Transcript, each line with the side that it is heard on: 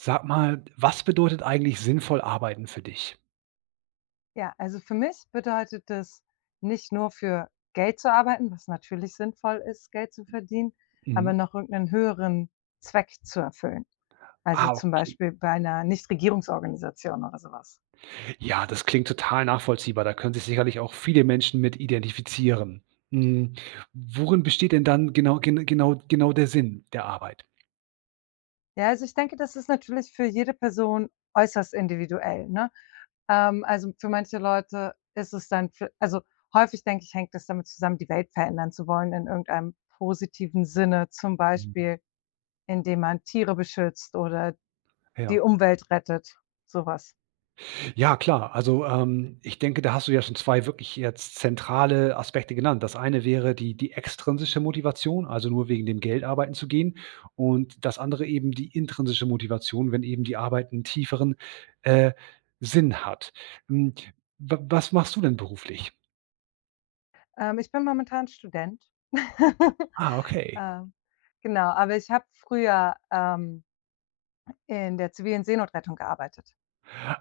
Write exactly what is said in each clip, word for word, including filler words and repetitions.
right: Sag mal, was bedeutet eigentlich sinnvoll arbeiten für dich?
left: Ja, also für mich bedeutet das, nicht nur für Geld zu arbeiten, was natürlich sinnvoll ist, Geld zu verdienen, aber
right: Mhm.
left: noch irgend 'nen höheren Zweck zu erfüllen. Also
right: Ah,
left: zum
right: okay.
left: Beispiel bei 'ner Nichtregierungsorganisation oder so was.
right: Ja, das klingt total nachvollziehbar, da können sich sicherlich auch viele Menschen mit identifizieren. Hm, worin besteht denn dann genau gen genau genau der Sinn der Arbeit?
left: Ja, also ich denke, das ist natürlich für jede Person äußerst individuell, ne? Ähm, also, für manche Leute ist es dann für also häufig denke ich, hängt das damit zusammen, die Welt verändern zu wollen in irgendeinem positiven Sinne. Zum
right: Mhm.
left: Beispiel, indem man Tiere beschützt oder die
right: Ja.
left: Umwelt rettet, so was.
right: Ja klar, also, ähm, ich denke, da hast du ja schon zwei wirklich jetzt zentrale Aspekte genannt. Das eine wäre die die extrinsische Motivation, also nur wegen dem Geld arbeiten zu gehen. Und das andere eben die intrinsische Motivation, wenn eben die Arbeit 'n tieferen, äh, Sinn hat. Hm, wa was machst du denn beruflich?
left: Ähm, ich bin momentan Student.
right: Ah, okay.
left: Äh, genau, aber ich habe früher, ähm in der zivilen Seenotrettung gearbeitet.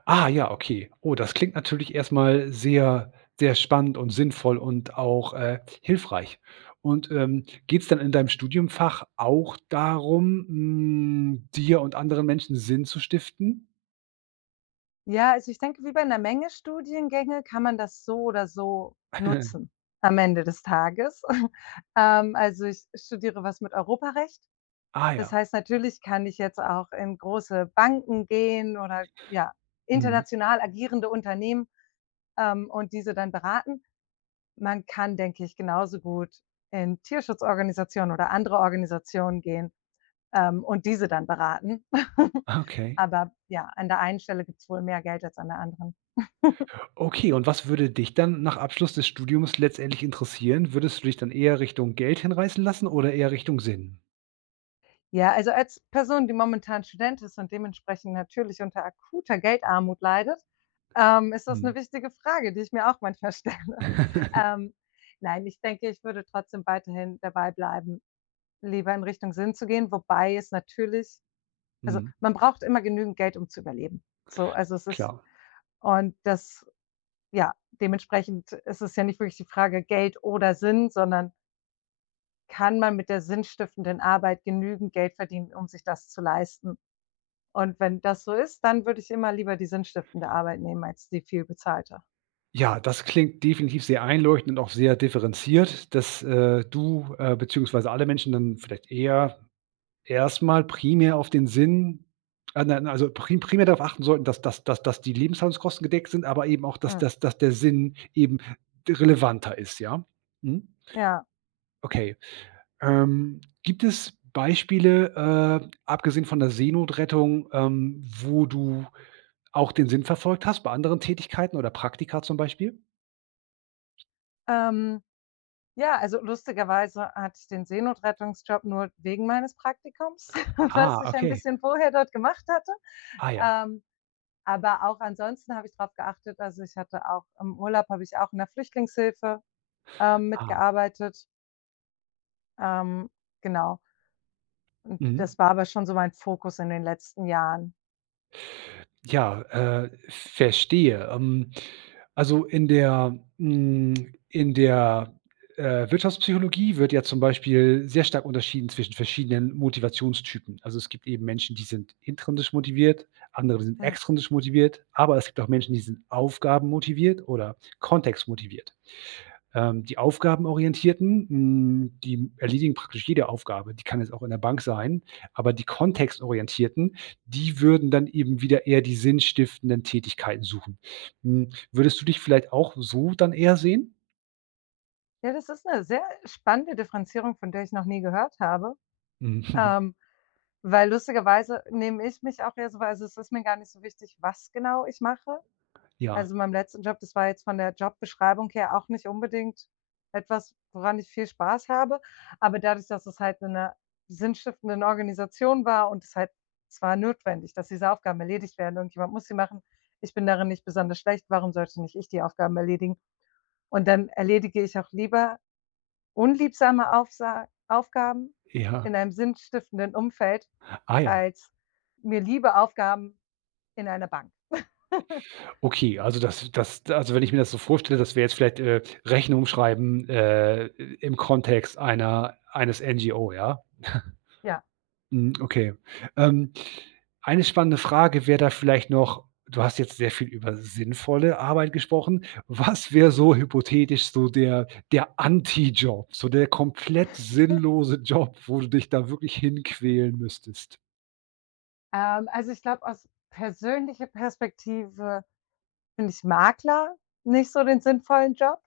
right: Ah ja, okay. Oh, das klingt natürlich erst mal sehr, sehr spannend und sinnvoll und auch, äh, hilfreich. Und, ähm, geht's dann in deinem Studiumfach auch darum, hm, dir und anderen Menschen Sinn zu stiften?
left: Ja, also ich denke, wie bei 'ner Menge Studiengänge kann man das so oder so nutzen am Ende des Tages. Ähm, also ich studiere was mit Europarecht.
right: Ah
left: Das
right: ja.
left: heißt, natürlich kann ich jetzt auch in große Banken gehen oder, ja,
right: Mhm.
left: international agierende Unternehmen, ähm, und diese dann beraten. Man kann, denke ich, genauso gut in Tierschutzorganisationen oder andere Organisationen gehen, ähm, und diese dann beraten.
right: Okay.
left: Aber ja, an der einen Stelle gibt's wohl mehr Geld als an der anderen.
right: Okay, und was würde dich dann nach Abschluss des Studiums letztendlich interessieren? Würdest du dich dann eher Richtung Geld hinreißen lassen oder eher Richtung Sinn?
left: Ja, also als Person, die momentan Student ist und dementsprechend natürlich unter akuter Geldarmut leidet, ähm, ist das ‘ne
right: Mhm.
left: wichtige Frage, die ich mir auch manchmal stelle. Ähm, nein, ich denke, ich würde trotzdem weiterhin dabei bleiben, lieber in Richtung Sinn zu gehen, wobei es natürlich also
right: Mhm.
left: man braucht immer genügend Geld, zu überleben. So, also es ist
right: Klar.
left: und das ja, dementsprechend ist es ja nicht wirklich die Frage, Geld oder Sinn, sondern kann man mit der sinnstiftenden Arbeit genügend Geld verdienen, um sich das zu leisten? Und, wenn das so ist, dann würde ich immer lieber die sinnstiftende Arbeit nehmen, als die viel bezahlte.
right: Ja, das klingt definitiv sehr einleuchtend und auch sehr differenziert, dass, äh, du, äh, beziehungsweise alle Menschen dann vielleicht eher erst mal primär auf den Sinn äh, nein, also pri primär darauf achten sollten, dass dass dass dass die Lebenshaltungskosten gedeckt sind, aber eben auch, dass
left: Hm.
right: dass dass der Sinn eben de relevanter ist, ja? Mhm.
left: Ja.
right: Okay. Ähm, gibt es Beispiele, äh, abgesehen von der Seenotrettung, ähm, wo du auch den Sinn verfolgt hast bei anderen Tätigkeiten oder Praktika zum Beispiel?
left: Ähm, ja, also lustigerweise hatte den Seenotrettungs-Job nur wegen meines Praktikums, was
right: Ah,
left: ich ein
right: okay.
left: bisschen vorher dort gemacht hatte.
right: Ah ja.
left: Ähm, aber auch ansonsten habe ich drauf geachtet, also ich hatte auch im Urlaub habe ich auch in der Flüchtlingshilfe, ähm,
right: Ah.
left: mitgearbeitet. Ähm, genau. Und
right: Mhm.
left: das war aber schon so mein Fokus in den letzten Jahren.
right: Ja, äh, verstehe. Ähm, also in der hm, in der, äh, Wirtschaftspsychologie wird ja zum Beispiel sehr stark unterschieden zwischen verschiedenen Motivationstypen. Also, es gibt eben Menschen, die sind intrinsisch motiviert, andere sind
left: Hm.
right: extrinsisch motiviert, aber es gibt auch Menschen, die sind Aufgaben-motiviert oder Kontext-motiviert. Ähm, die aufgabenorientierten, hm, die erledigen praktisch jede Aufgabe, die kann jetzt auch in der Bank sein, aber die kontextorientierten, die würden dann eben wieder eher die sinnstiftenden Tätigkeiten suchen. Hm, würdest du dich vielleicht auch so dann eher sehen?
left: Ja, das ist 'ne sehr spannende Differenzierung, von der ich noch nie gehört habe.
right: Mhm.
left: Ähm, weil lustigerweise nehme ich mich auch eher so weil es es ist mir gar nicht so wichtig, was genau ich mache.
right: Ja.
left: Also in meinem letzten Job, das war jetzt von der Jobbeschreibung her auch nicht unbedingt etwas, woran ich viel Spaß habe, aber dadurch, dass es halt in 'ner sinnstiftenden Organisation war und es halt es war notwendig, dass diese Aufgaben erledigt werden, irgendjemand muss sie machen. Ich bin darin nicht besonders schlecht, warum sollte nicht ich die Aufgaben erledigen? Und dann erledige ich auch lieber unliebsame Aufsa Aufgaben
right: Ja.
left: in einem sinnstiftenden Umfeld,
right: Ah, ja.
left: als mir liebe Aufgaben in einer Bank.
right: Okay, also das das d also wenn ich mir das so vorstelle, dass wir jetzt vielleicht, äh, Rechnungen schreiben, äh, i im Kontext einer eines NGO, ja?
left: Ja.
right: Hm, okay. Ähm, eine spannende Frage wäre da vielleicht noch: Du hast jetzt sehr viel über sinnvolle Arbeit gesprochen. Was wäre so hypothetisch so der der Anti-Job so der komplett sinnlose Job, wo du dich da wirklich hinquälen müsstest?"
left: Ähm, also ich glaube, aus persönlicher Perspektive finde ich Makler nicht so den sinnvollen Job,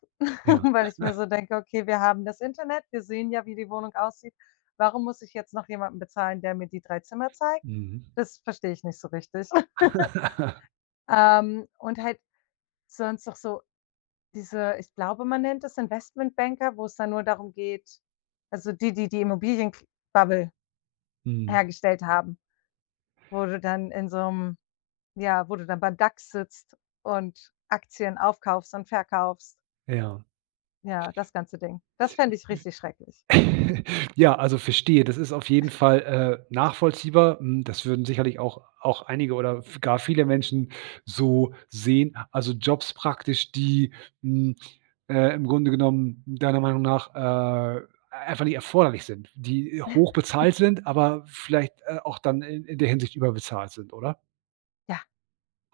right: Ja.
left: weil ich mir so denke: „Okay, wir haben das Internet, wir sehen ja, wie die Wohnung aussieht.“ Warum muss ich jetzt noch jemanden bezahlen, der mir die drei Zimmer zeigt?
right: Mhm.
left: Das verstehe ich nicht so richtig. Ähm, und halt sonst noch so diese ich glaube, man nennt das Investmentbanker, wo es dann nur darum geht also die, die die Immobilien kr Bubble
right: Mhm.
left: hergestellt haben, wo du dann in so 'nem ja, wo du dann beim DAX sitzt und Aktien aufkaufst und verkaufst.
right: Ja.
left: Ja, das ganze Ding. Das fände ich richtig schrecklich.
right: Ja, also verstehe, das ist auf jeden Fall, äh, nachvollziehbar. Hm, das würden sicherlich auch auch einige oder v gar viele Menschen so sehen. Also Jobs praktisch, die, hm, äh, im Grunde genommen, deiner Meinung nach, äh, einfach nicht erforderlich sind, die hochbezahlt sind, aber vielleicht, äh, auch dann i in der Hinsicht überbezahlt sind, oder?
left: Ja.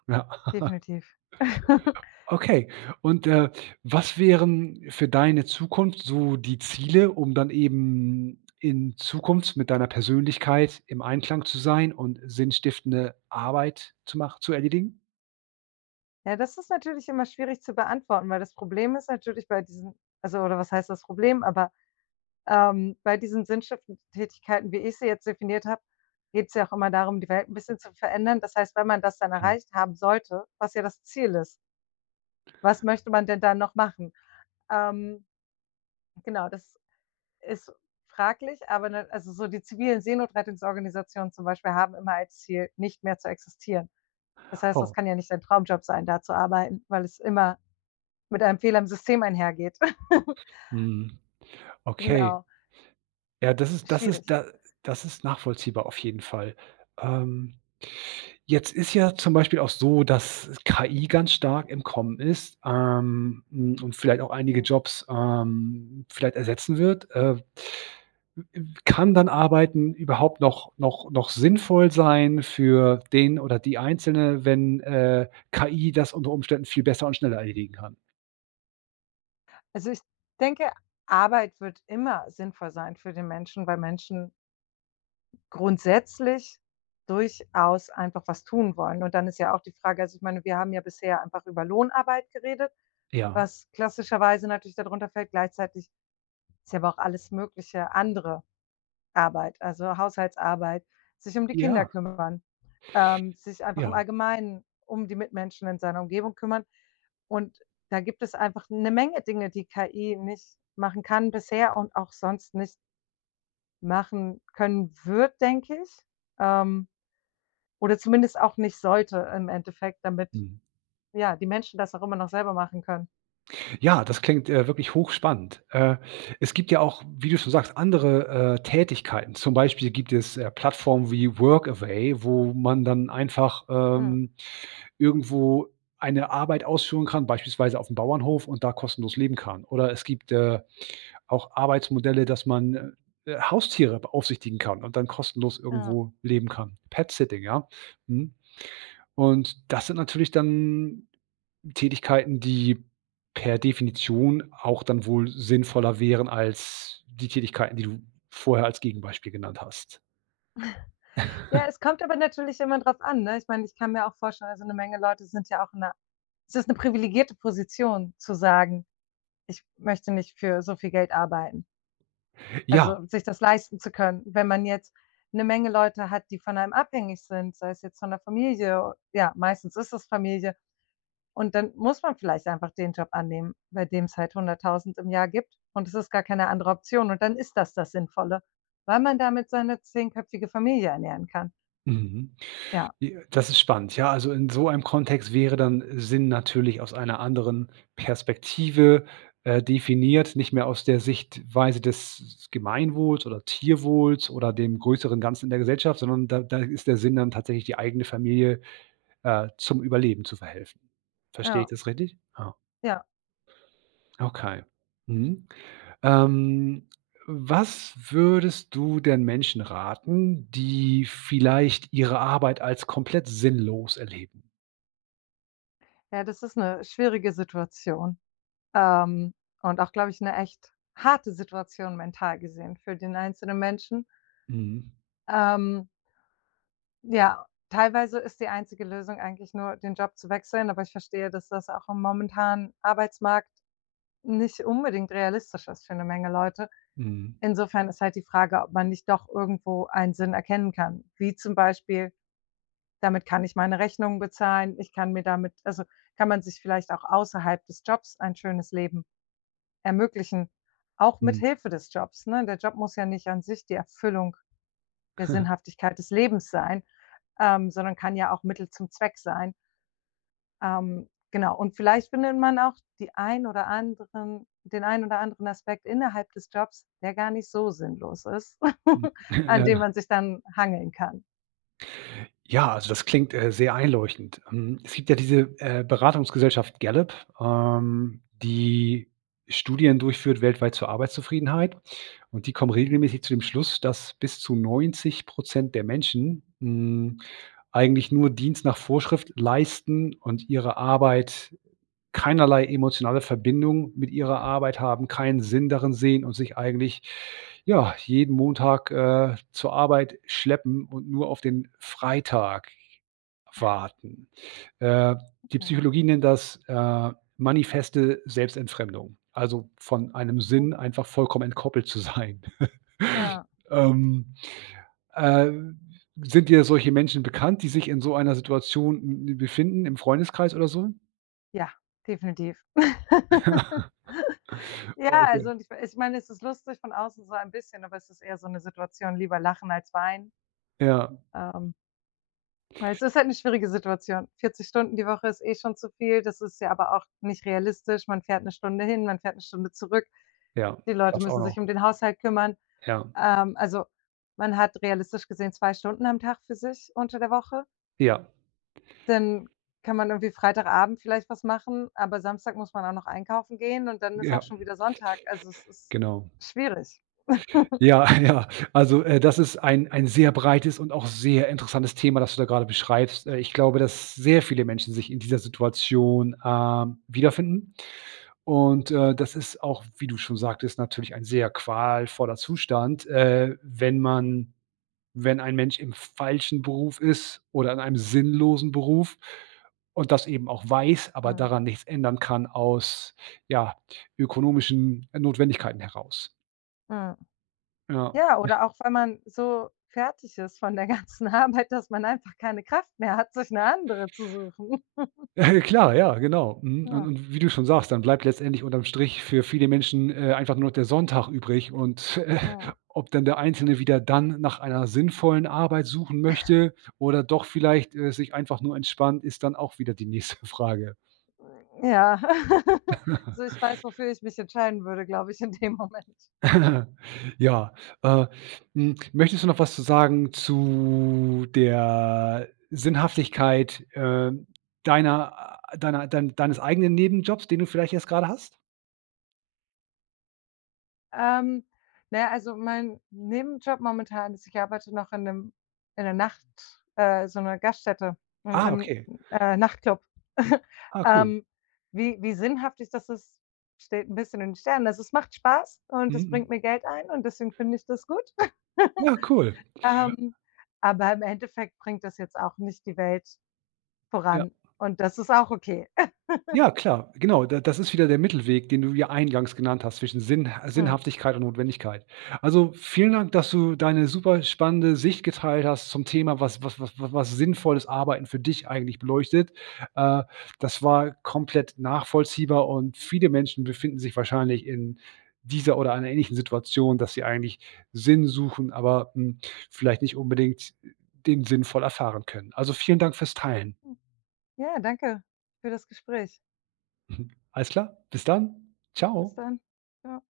right: Ja.
left: Definitiv.
right: Okay. Und, äh, was wären für deine Zukunft so die Ziele um dann eben in Zukunfts mit deiner Persönlichkeit im Einklang zu sein und sinnstiftende Arbeit zu mach zu erledigen?
left: Ja, das ist natürlich immer schwierig zu beantworten, weil das Problem ist natürlich bei diesen also oder was heißt das Problem, aber, ähm, bei diesen sinnstiftenden Tätigkeiten, wie ich sie jetzt definiert habe, geht's ja auch immer darum, die Welt 'n bisschen zu verändern. Das heißt, wenn man das dann
right: Mhm.
left: erreicht haben sollte, was ja das Ziel ist. Was möchte man denn da noch machen? Ähm genau, das ist fraglich, aber ne also so die zivilen Seenotrettungsorganisationen zum Beispiel haben immer als Ziel, nicht mehr zu existieren. Das heißt, das
right: Oh.
left: kann ja nicht dein Traumjob sein, da zu arbeiten, weil es immer mit einem Fehler im System einhergeht.
right: Mhm. Okay.
left: Genau.
right: Ja, das ist das ist
left: Schwierig.
right: da das ist nachvollziehbar auf jeden Fall. Ähm, jetzt ist ja zum Beispiel auch so, dass KI ganz stark im Kommen ist, ähm, hm, und vielleicht auch einige
left: Mhm.
right: Jobs, ähm, vielleicht ersetzen wird. Äh, [unintelligible] kann dann Arbeiten überhaupt noch noch noch sinnvoll sein für den oder die Einzelne, wenn, äh, KI das unter Umständen viel besser und schneller erledigen kann?
left: Also ich denke, Arbeit wird immer sinnvoll sein für den Menschen, weil Menschen grundsätzlich durchaus einfach was tun wollen und dann ist ja auch die Frage also ich meine, wir haben ja bisher einfach über Lohnarbeit geredet,
right: Ja.
left: was klassischer weise natürlich da drunter fällt, gleichzeitig ist ja aber auch alles Mögliche andere Arbeit. Also Haushaltsarbeit, sich um die Kinder
right: Ja.
left: kümmern, ähm, sich einfach im
right: Ja.
left: Allgemeinen um die Mitmenschen in seiner Umgebung kümmern und da gibt es einfach ‘ne Menge Dinge, die KI nicht machen kann bisher und auch sonst nicht machen können wird, denke ich. Ähm, oder zumindest auch nicht sollte im Endeffekt, damit,
right: Mhm.
left: ja, die Menschen das auch immer noch selber machen können.
right: Ja, das klingt, äh, wirklich hochspannend. Äh, es gibt ja auch, wie du schon sagst, andere, äh, Tätigkeiten. Zum Beispiel gibt es, äh, Plattformen wie „Workaway“, wo man dann einfach,
left: Hm.
right: ähm, irgendwo eine Arbeit ausführen kann, beispielsweise auf 'm Bauernhof und da kostenlos leben kann. Oder es gibt, äh, auch Arbeitsmodelle, dass man, äh, äh, Haustiere beaufsichtigen kann und dann kostenlos
left: Ja.
right: irgendwo leben kann. Petsitting, ja. Mhm, und das sind natürlich dann Tätigkeiten, die per Definition auch dann wohl sinnvoller wären als die Tätigkeiten, die du vorher als Gegenbeispiel genannt hast.
left: Ja, es kommt aber natürlich immer drauf an, ne? Ich meine, ich kann mir auch vorstellen also 'ne Menge Leute sind ja auch in 'ner Es ist 'ne privilegierte Position zu sagen: „Ich möchte nicht für so viel Geld arbeiten."
right: Ja.
left: Also, sich das leisten zu können, wenn man jetzt 'ne Menge Leute hat, die von einem abhängig sind, sei es jetzt von der Familie ja, meistens ist es Familie und dann muss man vielleicht einfach den Job annehmen, bei dem es halt hunderttausend im Jahr gibt und es ist gar keine andere Option und dann ist das das Sinnvolle, weil man damit seine zehn köpfige Familie ernähren kann.
right: Mhm.
left: Ja.
right: J das ist spannend, ja. Also, in so einem Kontext wäre dann Sinn natürlich aus einer anderen Perspektive, äh, definiert. Nicht mehr aus der Sichtweise des Gemeinwohls oder Tierwohls oder dem größeren Ganzen in der Gesellschaft, sondern da da ist der Sinn dann tatsächlich, die eigene Familie, äh, zum Überleben zu verhelfen. Verstehe ich
left: Ja.
right: das richtig? Ja.
left: Ja.
right: Okay. Mhm. Ähm, was würdest du denn Menschen raten, die vielleicht ihre Arbeit als komplett sinnlos erleben?
left: Ja, das ist 'ne schwierige Situation, ähm, und auch glaube ich 'ne echt harte Situation mental gesehen für den einzelnen Menschen.
right: Mhm.
left: Ähm. Ja, teilweise ist die einzige Lösung eigentlich nur den Job zu wechseln, aber ich verstehe, dass das auch am momentanen Arbeitsmarkt nicht unbedingt realistisch ist für 'ne Menge Leute.
right: Mhm.
left: Insofern ist halt die Frage, ob man nicht doch irgendwo einen Sinn erkennen kann, wie zum Beispiel: Damit kann ich meine Rechnungen bezahlen, ich kann mir damit also kann man sich vielleicht auch außerhalb des Jobs ein schönes Leben ermöglichen, auch
right: Hm.
left: mithilfe des Jobs, ne? Der Job muss ja nicht an sich die Erfüllung der Sinnhaftigkeit des Lebens sein, ähm, sondern kann ja auch Mittel zum Zweck sein. Ähm, genau und vielleicht findet man auch die ein oder anderen den ein oder anderen Aspekt innerhalb des Jobs, der gar nicht so sinnlos ist,
right: Hm,
left: an dem
right: ja.
left: man sich dann hangeln kann.
right: Ja, also das klingt, äh, sehr einleuchtend. Ähm, es gibt ja diese, äh, Beratungsgesellschaft Gallup, ähm, die Studien durchführt weltweit zur Arbeitszufriedenheit. Und die kommen
left: Hm.
right: regelmäßig zu dem Schluss, dass bis zu neunzig Prozent der Menschen, hm, eigentlich nur Dienst nach Vorschrift leisten und ihre Arbeit keinerlei emotionale Verbindung mit ihrer Arbeit haben, keinen Sinn darin sehen und sich eigentlich ja, jeden Montag, äh, zur Arbeit schleppen und nur auf den Freitag warten. Äh, die
left: [unintelligible]
right: Psychologie nennt das, äh, manifeste Selbstentfremdung. Also, von einem
left: Oh.
right: Sinn einfach vollkommen entkoppelt zu sein.
left: Ja.
right: Ähm, äh, sind dir solche Menschen bekannt, die sich in so einer Situation [unintelligible] befinden, im Freundeskreis oder so?
left: Ja, definitiv. Ja, also
right: Okay.
left: und ich ich meine es ist lustig von außen so ein bisschen, aber es ist eher so 'ne Situation, lieber lachen als weinen.
right: Ja.
left: Ähm Weil es ist halt 'ne schwierige Situation. vierzig Stunden die Woche ist eh schon zu viel, das ist ja aber auch nicht realistisch. Man fährt 'ne Stunde hin, man fährt 'ne Stunde zurück.
right: Ja,
left: Die Leute
right: gab's auch
left: müssen
right: noch.
left: sich um den Haushalt kümmern.
right: Ja.
left: Ähm, also man hat realistisch gesehen zwei Stunden am Tag für sich unter der Woche.
right: Ja.
left: Dann kann man irgendwie Freitagabend vielleicht was machen, aber Samstag muss man auch noch einkaufen gehen und dann ist auch
right: Ja.
left: schon wieder Sonntag. Also es ist
right: Genau.
left: schwierig.
right: Ja, ja. Also, äh, das ist ein ein sehr breites und auch sehr interessantes Thema, das du da grade beschreibst. Äh, ich glaube, dass sehr viele Menschen sich in dieser Situation, ähm, wiederfinden. Und, äh, das ist auch, wie du schon sagtest, natürlich ein sehr qualvoller Zustand, äh, wenn man wenn ein Mensch im falschen Beruf ist oder in einem sinnlosen Beruf und das eben auch weiß, aber
left: Mhm.
right: daran nichts ändern kann aus, ja, ökonomischen Notwendigkeiten heraus.
left: Mhm.
right: Ja.
left: Ja oder auch, wenn man so fertig ist von der ganzen Arbeit, dass man einfach keine Kraft mehr hat, sich 'ne andere zu suchen.
right: Klar, ja, genau. Mhm, un
left: Ah.
right: und wie du schon sagst, dann bleibt letztendlich unterm Strich für viele Menschen, äh, einfach nur noch der Sonntag übrig. Und
left: Oh.
right: ob denn der Einzelne wieder dann nach einer sinnvollen Arbeit suchen möchte oder doch vielleicht, äh, sich einfach nur entspannt, ist dann auch wieder die nächste Frage.
left: Ja, so ich weiß, wofür ich mich entscheiden würde, glaube ich, in dem Moment.
right: Ja, äh, hm, möchtest du noch was zu sagen zu der Sinnhaftigkeit, ähm, deiner, a deiner dein deines eigenen Nebenjobs, den du vielleicht jetzt grade hast?
left: Ähm, na ja, also mein Nebenjob momentan ist ich arbeite noch in 'nem in 'ner Nacht äh, so 'ner Gaststätte mit
right: Ah,
left: 'nem,
right: okay.
left: äh, Nachtclub.
right: Ah, cool.
left: Ähm, wie wie sinnhaftig das ist, steht 'n bisschen in den Sternen. Also, es macht Spaß und
right: Mhm.
left: es
right: Mhm.
left: bringt mir Geld ein und deswegen finde ich das gut.
right: Ja, cool.
left: Ähm, aber im Endeffekt bringt das jetzt auch nicht die Welt
right: Ja.
left: voran und das ist auch okay.
right: Ja, klar. Genau, da das ist wieder der Mittelweg, den du hier eingangs genannt hast zwischen Sinnh
left: Mhm.
right: Sinnhaftigkeit und Notwendigkeit. Also vielen Dank, dass du deine super spannende Sicht geteilt hast zum Thema, was was was was was sinnvolles Arbeiten für dich eigentlich beleuchtet. Äh, das war komplett nachvollziehbar. Und viele Menschen befinden sich wahrscheinlich in dieser oder einer ähnlichen Situation, dass sie eigentlich Sinn suchen, aber, hm, vielleicht nicht unbedingt den sinnvoll erfahren können. Also vielen Dank fürs Teilen.
left: Hm. Ja, danke für das Gespräch.
right: Alles klar. Bis dann.
left: Bis
right: Tschau.
left: dann. Tschau.